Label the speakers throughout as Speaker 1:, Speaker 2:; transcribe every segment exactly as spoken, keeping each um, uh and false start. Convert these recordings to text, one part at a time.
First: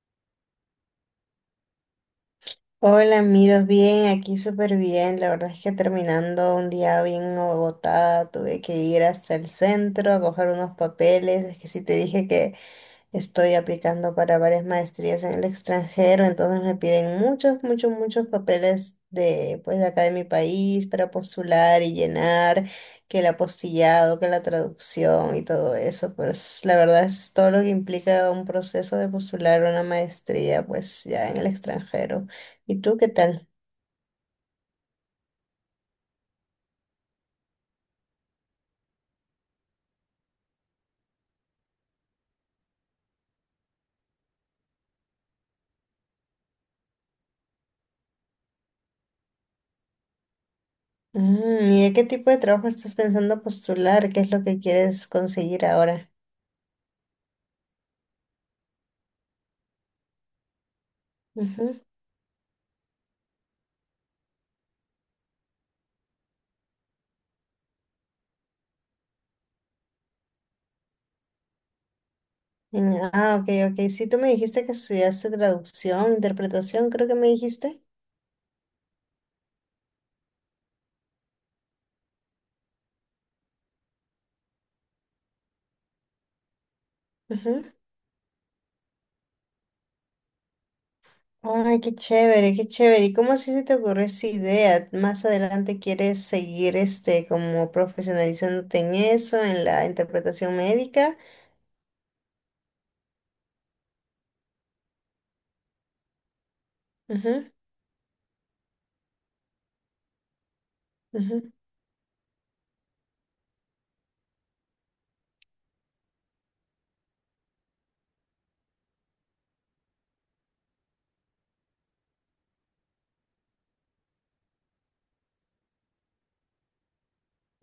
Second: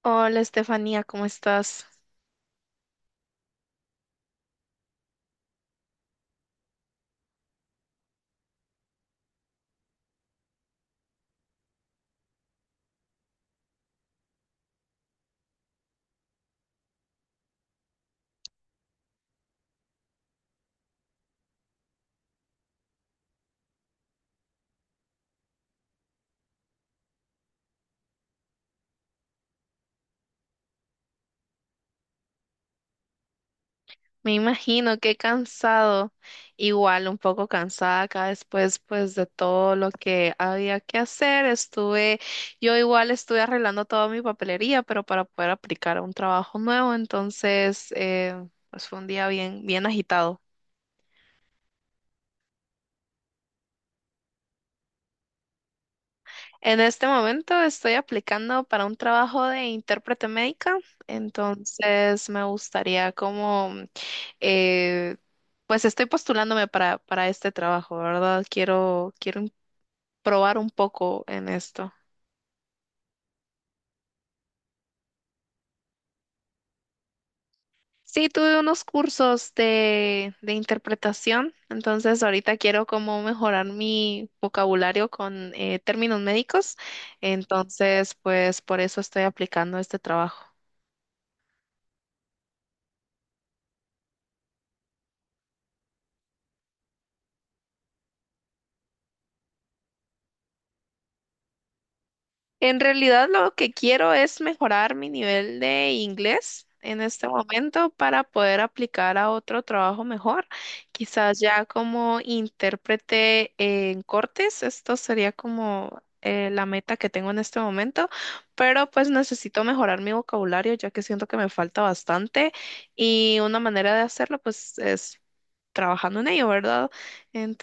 Speaker 1: Hola Estefanía, ¿cómo estás?
Speaker 2: Hola, miro bien, aquí súper bien. La verdad es que terminando un día bien agotada, tuve que ir hasta el centro a coger unos papeles. Es que sí te dije que estoy aplicando para varias maestrías en el extranjero, entonces me piden muchos, muchos, muchos papeles de, pues, de acá de mi país para postular y llenar, que el apostillado, que la traducción y todo eso. Pues la verdad es todo lo que implica un proceso de postular una maestría, pues ya en el extranjero. ¿Y tú qué tal?
Speaker 1: Me imagino que cansado, igual un poco cansada acá después pues de todo lo que había que hacer. Estuve, yo igual estuve arreglando toda mi papelería, pero para poder aplicar a un trabajo nuevo, entonces eh, pues fue un día bien, bien agitado.
Speaker 2: Mm, ¿Y de qué tipo de trabajo estás pensando postular? ¿Qué es lo que quieres conseguir ahora?
Speaker 1: En este momento estoy aplicando para un trabajo de intérprete médica, entonces me gustaría como eh, pues estoy postulándome para, para este trabajo, ¿verdad? Quiero, quiero probar un poco en esto.
Speaker 2: Mm, ah, ok, ok. Sí, tú me dijiste que estudiaste traducción, interpretación, creo que me dijiste.
Speaker 1: Sí, tuve unos cursos de, de interpretación, entonces ahorita quiero como mejorar mi vocabulario con eh, términos médicos,
Speaker 2: Ujú.
Speaker 1: entonces pues por eso estoy aplicando este trabajo.
Speaker 2: Ay, qué chévere, qué chévere. ¿Y cómo así se te ocurrió esa idea? ¿Más adelante quieres seguir este como profesionalizándote en eso, en la interpretación médica?
Speaker 1: En realidad lo que quiero es mejorar mi nivel de inglés en este
Speaker 2: Ujú,
Speaker 1: momento para poder aplicar a otro trabajo mejor. Quizás
Speaker 2: ujú,
Speaker 1: ya como intérprete en cortes, esto sería como eh, la meta que tengo en este momento, pero pues necesito mejorar mi vocabulario ya que siento que me falta bastante y una manera de hacerlo pues es trabajando en ello, ¿verdad?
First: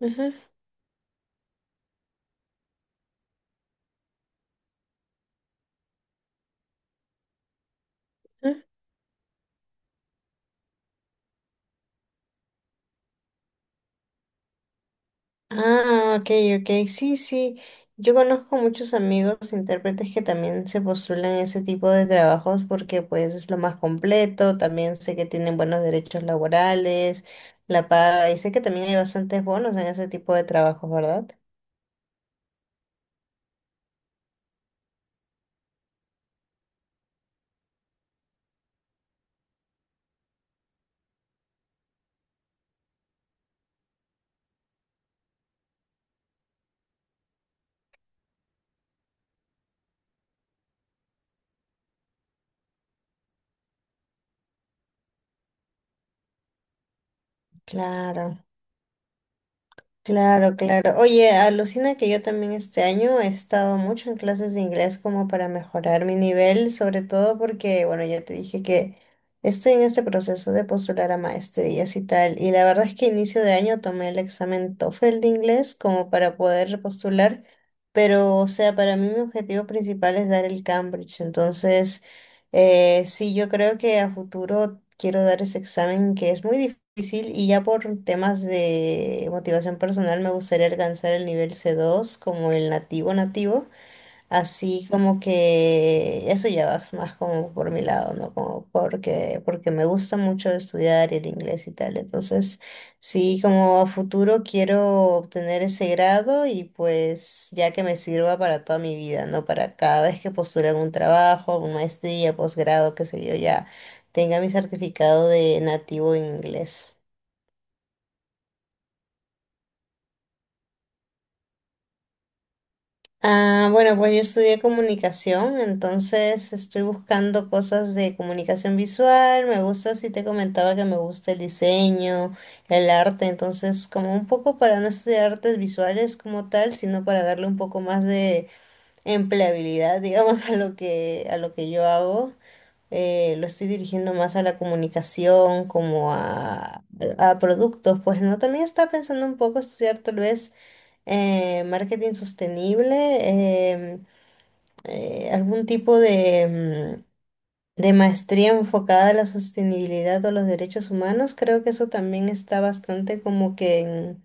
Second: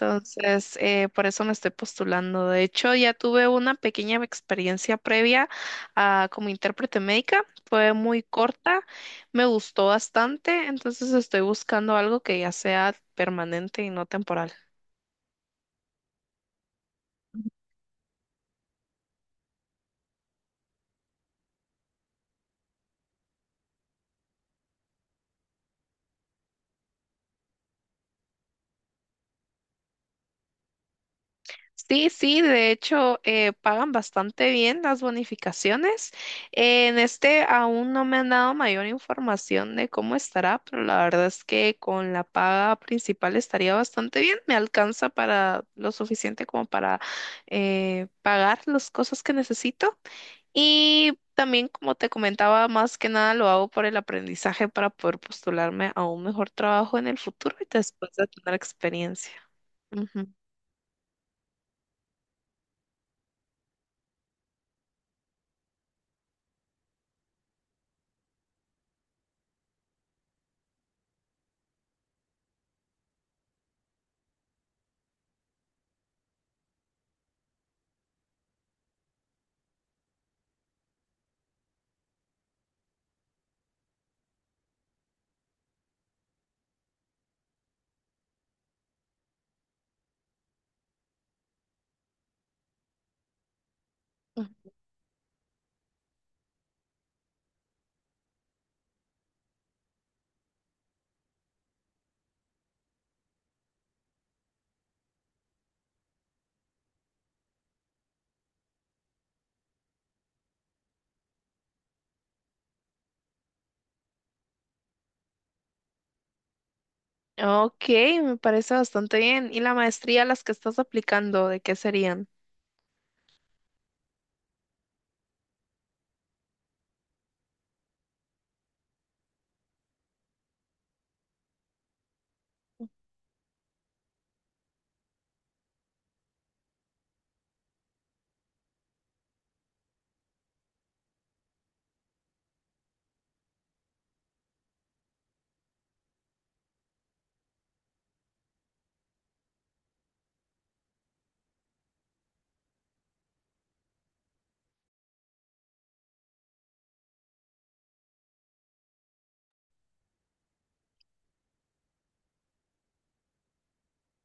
Speaker 2: ujú,
Speaker 1: eh, por eso me estoy postulando. De hecho, ya tuve una pequeña experiencia previa ah, como intérprete médica. Fue muy
Speaker 2: ujú.
Speaker 1: corta, me gustó bastante, entonces estoy buscando algo que ya sea permanente y no temporal.
Speaker 2: Ah, ok, ok. Sí, sí. Yo conozco muchos amigos intérpretes que también se postulan a ese tipo de trabajos porque pues es lo más completo, también sé que tienen buenos derechos laborales, la paga, y sé que también hay bastantes bonos en ese tipo de trabajos, ¿verdad?
Speaker 1: Sí, sí, de hecho eh, pagan bastante bien las bonificaciones. Eh, en este aún no me han dado mayor información de cómo estará, pero la verdad es que con la paga principal estaría bastante bien. Me alcanza para lo suficiente como para eh, pagar las cosas que necesito. Y también, como te comentaba, más que nada lo hago por el aprendizaje para poder postularme a un mejor trabajo en el futuro y después de
Speaker 2: Claro.
Speaker 1: tener experiencia.
Speaker 2: Claro, claro. Oye, alucina que yo también este año he estado mucho en clases de inglés como para mejorar mi nivel, sobre todo porque, bueno, ya te dije que estoy en este proceso de postular a maestrías y tal. Y la verdad es que inicio de año tomé el examen tófel de inglés como para poder repostular, pero, o sea, para mí mi objetivo principal es dar el Cambridge. Entonces... Eh, sí, yo creo que a futuro quiero dar ese examen que es muy difícil y ya por temas de motivación personal me gustaría alcanzar el nivel c dos como el nativo nativo.
Speaker 1: Ujú.
Speaker 2: Así como que eso ya va más como por mi lado, ¿no? Como porque, porque me gusta mucho estudiar el inglés y tal. Entonces, sí, como a futuro quiero obtener ese grado y pues ya que me sirva para toda mi vida, ¿no? Para cada vez que postule algún trabajo, una maestría, posgrado, qué sé yo, ya tenga mi certificado de nativo en inglés.
Speaker 1: Ok, me parece bastante bien. ¿Y la maestría a las que estás aplicando, de qué serían?
Speaker 2: Ah, bueno, pues yo estudié comunicación, entonces estoy buscando cosas de comunicación visual. Me gusta, si te comentaba que me gusta el diseño, el arte, entonces como un poco para no estudiar artes visuales como tal, sino para darle un poco más de empleabilidad, digamos, a lo que a lo que yo hago. Eh, lo estoy dirigiendo más a la comunicación, como a, a productos, pues no. También estaba pensando un poco estudiar tal vez eh, marketing sostenible, em, eh, algún tipo de, mm, de maestría enfocada a la sostenibilidad o a los derechos humanos. Creo que eso también está bastante como que en,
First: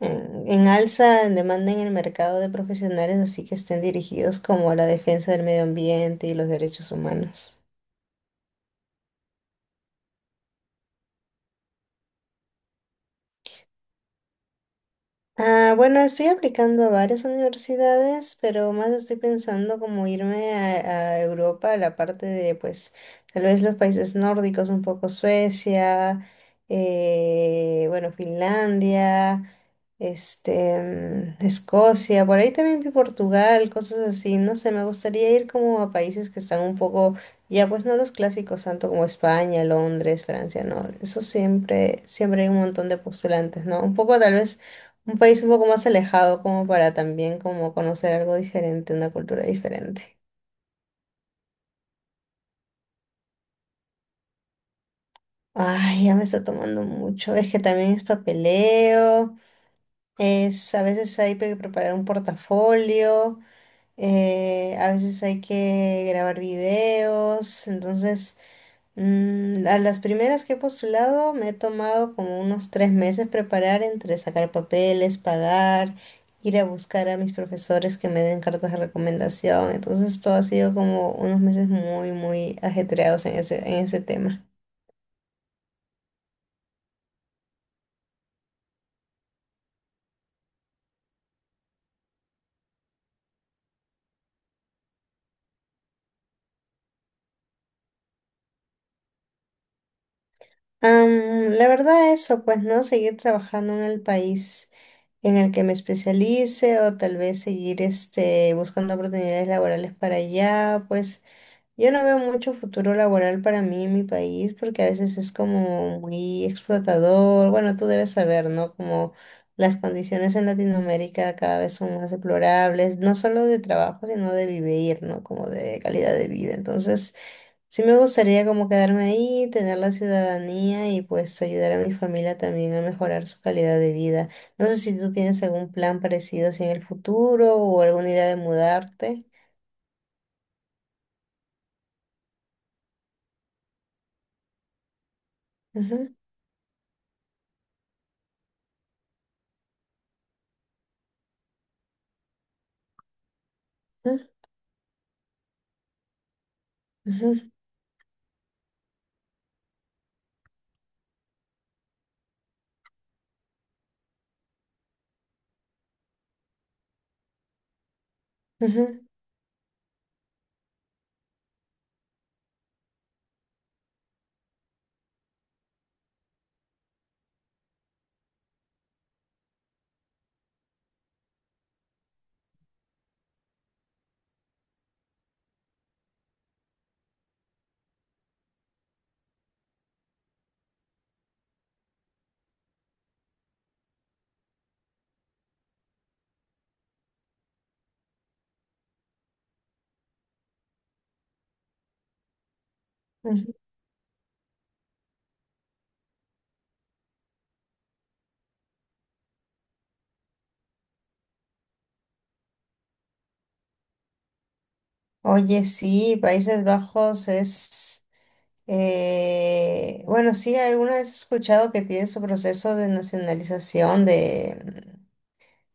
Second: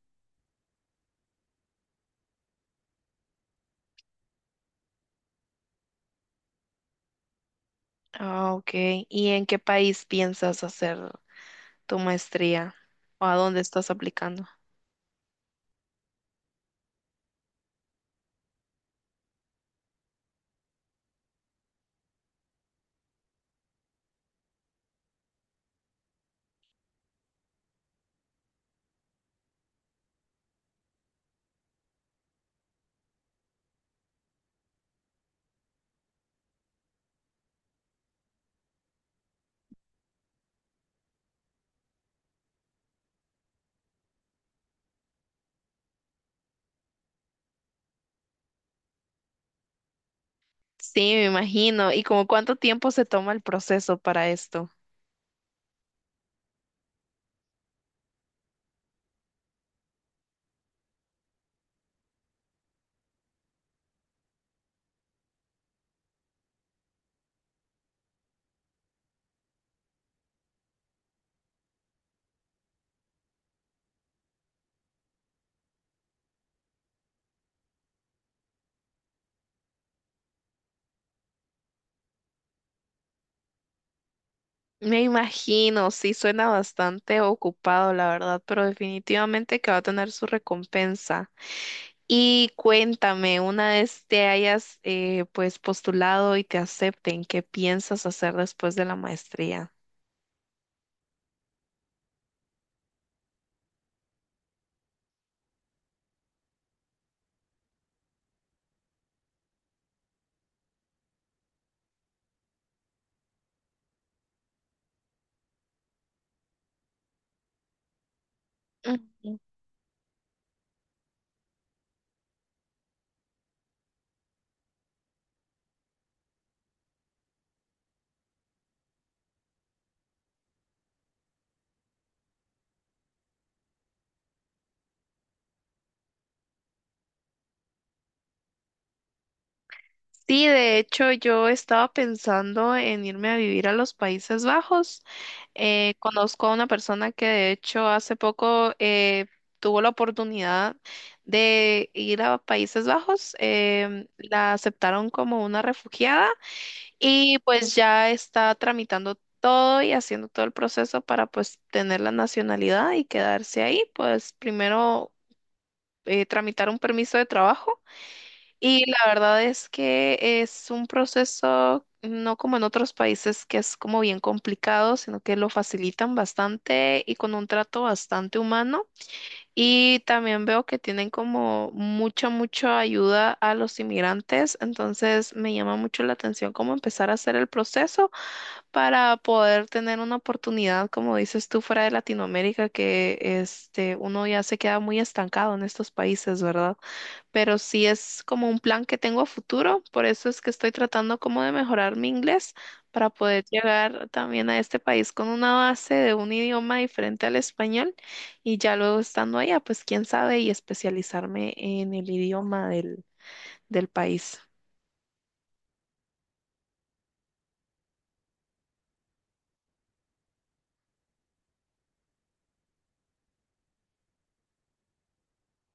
Speaker 2: en- en alza, en demanda en el mercado de profesionales, así que estén dirigidos como a la defensa del medio ambiente y los derechos humanos.
Speaker 1: Ah, ok. ¿Y en qué país piensas hacer tu maestría? ¿O a dónde estás aplicando?
Speaker 2: Ah, bueno, estoy aplicando a varias universidades, pero más estoy pensando como irme a, a Europa, a la parte de, pues, tal vez los países nórdicos, un poco Suecia, eh, bueno, Finlandia, este, mm, Escocia, por ahí también vi Portugal, cosas así, no sé, me gustaría ir como a países que están un poco, ya pues no los clásicos tanto como España, Londres, Francia, no, eso siempre, siempre hay un montón de postulantes, ¿no? Un poco tal vez un país un poco más alejado como para también como conocer algo diferente, una cultura diferente.
Speaker 1: Sí, me imagino. ¿Y como cuánto tiempo se toma el proceso para esto?
Speaker 2: Ay, ya me está tomando mucho. Es que también es papeleo, es a veces hay que preparar un portafolio, eh, a veces hay que grabar videos, entonces Mm, a las primeras que he postulado me he tomado como unos tres meses preparar entre sacar papeles, pagar, ir a buscar a mis profesores que me den cartas de recomendación. Entonces todo ha sido como unos meses muy, muy ajetreados en ese, en ese tema.
Speaker 1: Me imagino, sí, suena bastante ocupado, la verdad, pero definitivamente que va a tener su recompensa. Y cuéntame, una vez te hayas eh, pues postulado y te acepten, ¿qué piensas hacer después de la maestría?
Speaker 2: Am, la verdad eso, pues no, seguir trabajando en el país en el que me especialice o tal vez seguir este, buscando oportunidades laborales para allá, pues. Yo no veo mucho futuro laboral para mí en mi país porque a veces es como muy explotador. Bueno, tú debes saber, ¿no? Como
Speaker 1: Ujú.
Speaker 2: las condiciones en Latinoamérica cada vez son más deplorables, no solo de trabajo, sino de vivir, ¿no? Como de calidad de vida. Entonces, sí me gustaría como quedarme ahí, tener la ciudadanía y pues ayudar a mi familia también a mejorar su calidad de vida. No sé si tú tienes algún plan parecido así en el futuro o alguna idea de mudarte.
Speaker 1: Sí, de hecho yo estaba pensando en irme a vivir a los Países Bajos. Eh,
Speaker 2: Ujú,
Speaker 1: conozco a una persona que de hecho hace poco eh, tuvo la oportunidad de ir a Países Bajos. Em,
Speaker 2: ujú,
Speaker 1: la aceptaron como una refugiada. Y
Speaker 2: ujú,
Speaker 1: pues ya está tramitando todo y haciendo todo el proceso para pues tener la nacionalidad y quedarse ahí. Pues primero eh, tramitar un permiso de trabajo, y la
Speaker 2: ujú,
Speaker 1: verdad es que es un proceso no como en otros países que es como bien complicado, sino que lo facilitan bastante y con un trato bastante humano. Y también veo que tienen como mucha, mucha ayuda a los inmigrantes, entonces me llama mucho la atención cómo empezar a hacer el proceso para poder tener una oportunidad, como dices tú, fuera de Latinoamérica, que este, uno ya se queda muy estancado en estos países, ¿verdad? Pero sí es como un plan que tengo a futuro, por eso es que estoy tratando como de mejorar mi inglés para poder
Speaker 2: ujú.
Speaker 1: llegar también a este país con una base de un idioma diferente al español, y ya luego estando allá, pues quién sabe y especializarme en el idioma del, del país.
Speaker 2: Oye, sí, Países Bajos es, eh, bueno, sí, alguna vez he escuchado que tiene su proceso de nacionalización de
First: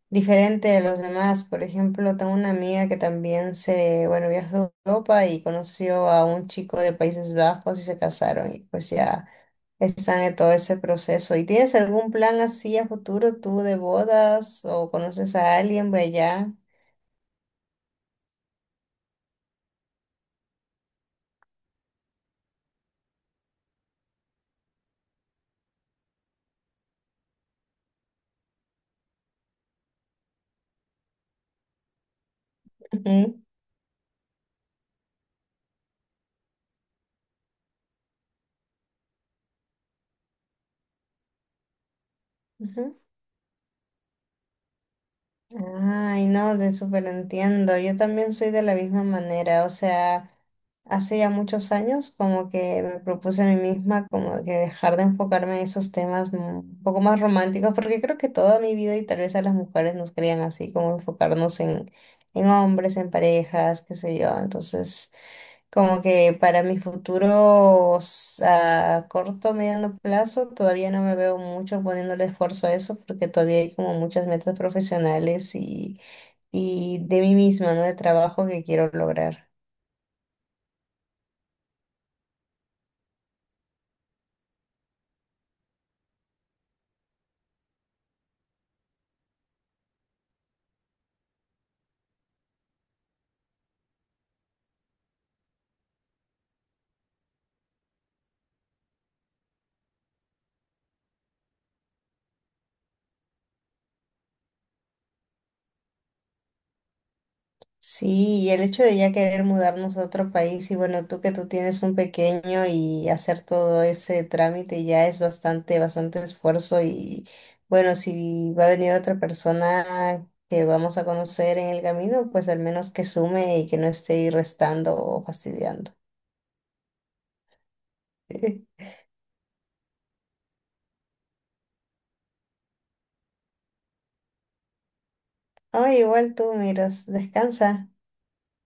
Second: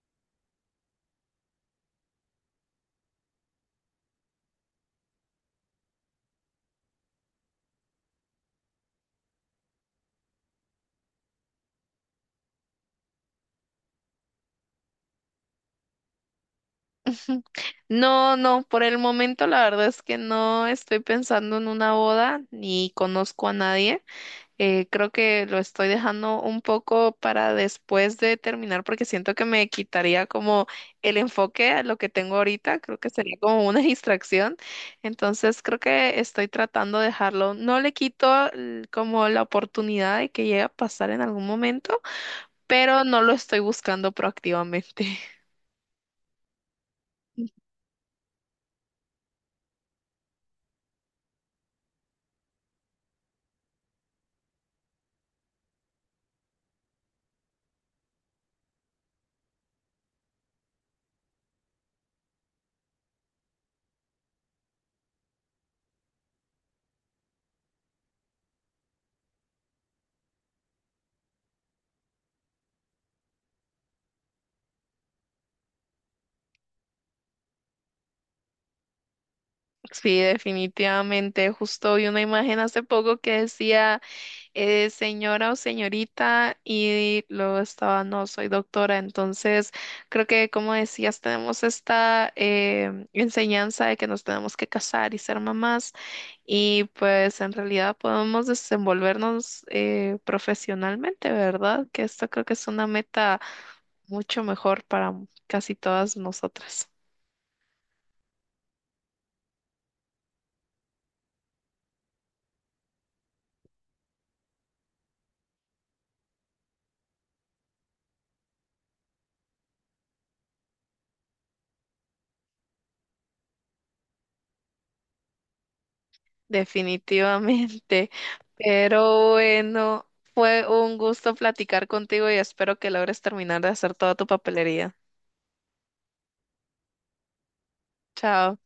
Speaker 2: diferente de los demás. Por ejemplo, tengo una amiga que también se, bueno, viajó a Europa y conoció a un chico de Países Bajos y se casaron y pues ya están en todo ese proceso. ¿Y tienes algún plan así a futuro tú de bodas o conoces a alguien de allá?
Speaker 1: No, no, por el momento la verdad es que no estoy pensando en una boda ni conozco a nadie. Eh, creo que lo estoy dejando un poco para después de terminar porque siento que me quitaría como el enfoque a lo que tengo ahorita. Creo que sería
Speaker 2: Ujú,
Speaker 1: como una distracción. Entonces creo que estoy tratando de dejarlo. No le quito l- como la oportunidad de que llegue a pasar en algún momento,
Speaker 2: ujú.
Speaker 1: pero no lo estoy buscando proactivamente.
Speaker 2: Ay, no, te súper entiendo. Yo también soy de la misma manera. O sea, hace ya muchos años como que me propuse a mí misma como que dejar de enfocarme en esos temas mu- un poco más románticos, porque creo que toda mi vida y tal vez a las mujeres nos creían así, como enfocarnos en, en hombres, en parejas, qué sé yo. Entonces... Como que para mis futuros a corto, mediano plazo, todavía no me veo mucho poniéndole esfuerzo a eso porque todavía hay como muchas metas profesionales y, y de mí misma, ¿no? De trabajo que quiero lograr.
Speaker 1: Sí, definitivamente. Justo vi una imagen hace poco que decía eh, señora o señorita y luego estaba no, soy doctora. Entonces, creo que como decías, tenemos esta em, enseñanza de que nos tenemos que casar y ser mamás, y pues en realidad podemos desenvolvernos eh, profesionalmente, ¿verdad? Que esto creo que es una meta mucho mejor para casi todas nosotras.
Speaker 2: Sí, y el hecho de ya querer mudarnos a otro país y bueno, tú que tú tienes un pequeño y hacer todo ese trámite ya es bastante, bastante esfuerzo y bueno, si va a venir otra persona que vamos a conocer en el camino, pues al menos que sume y que no esté ahí restando o fastidiando.
Speaker 1: Definitivamente. Pero bueno, fue un gusto platicar contigo y espero que logres terminar de hacer toda tu papelería.
Speaker 2: Ay, igual tú miras, descansa.
Speaker 1: Chao.